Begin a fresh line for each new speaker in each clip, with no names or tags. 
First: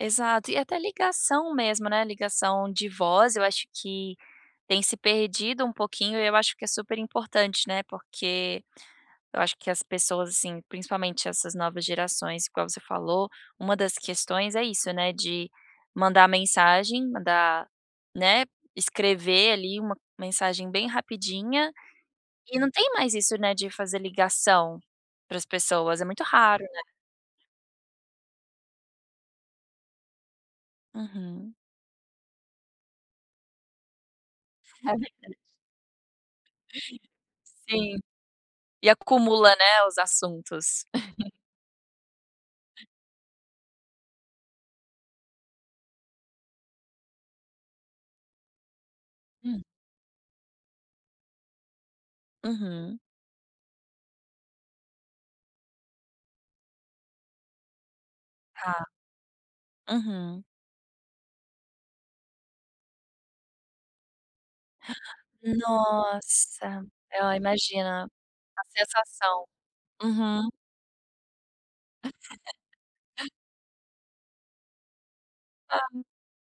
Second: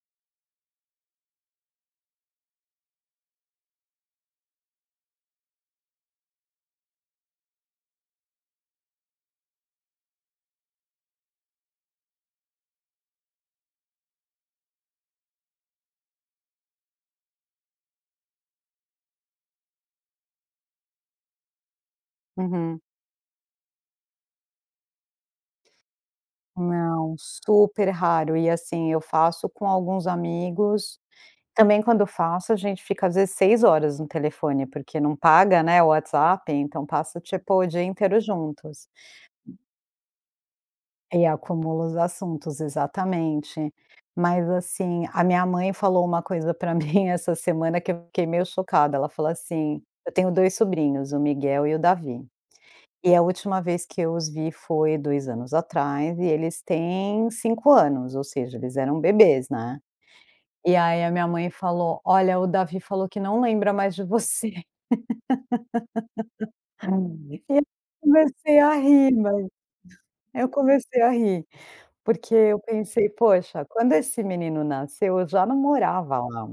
Exato, e até ligação mesmo, né, ligação de voz eu acho que tem se perdido um pouquinho e eu acho que é super importante, né, porque eu acho que as pessoas assim principalmente essas novas gerações igual você falou, uma das questões é isso, né, de mandar mensagem, mandar, né, escrever ali uma mensagem bem rapidinha e não
Uhum.
tem mais isso, né, de fazer ligação pra as pessoas, é muito raro, né.
Não, super raro e assim eu faço com alguns amigos,
Uhum.
também quando eu faço a gente fica às vezes 6 horas no telefone
É
porque não
verdade.
paga, né, o WhatsApp então passa tipo o dia
Sim,
inteiro juntos.
e acumula, né, os assuntos.
E acumula os assuntos, exatamente. Mas assim, a minha mãe falou uma coisa pra mim essa semana que eu fiquei meio chocada, ela falou
Hum.
assim: "Eu tenho 2 sobrinhos, o Miguel e o Davi.
Uhum.
E a última vez que eu os vi foi 2 anos atrás e eles têm 5 anos, ou seja, eles
Ah,
eram bebês, né".
uhum.
E aí a minha mãe falou: "Olha o Davi falou que não lembra mais de você",
Nossa! Ah
eu
imagina,
comecei
a
a rir,
sensação,
mas eu
uhum.
comecei a rir, porque eu pensei poxa, quando esse menino nasceu eu já não
Hã.
morava lá.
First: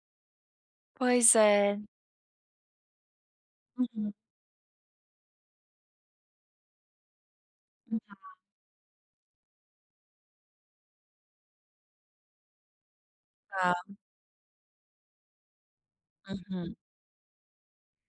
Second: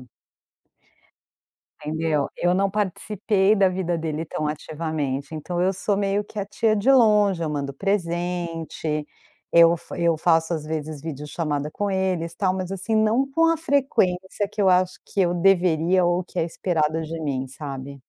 Pois é.
Entendeu? Eu não participei da vida
Uhum.
dele tão ativamente então eu sou meio que a tia de longe, eu mando
[unintelligible]
presente, eu fa eu faço às vezes video chamada com eles tal, mas assim não com a
Está.
frequência que eu acho que eu deveria ou que é
Uhum.
esperada de mim sabe.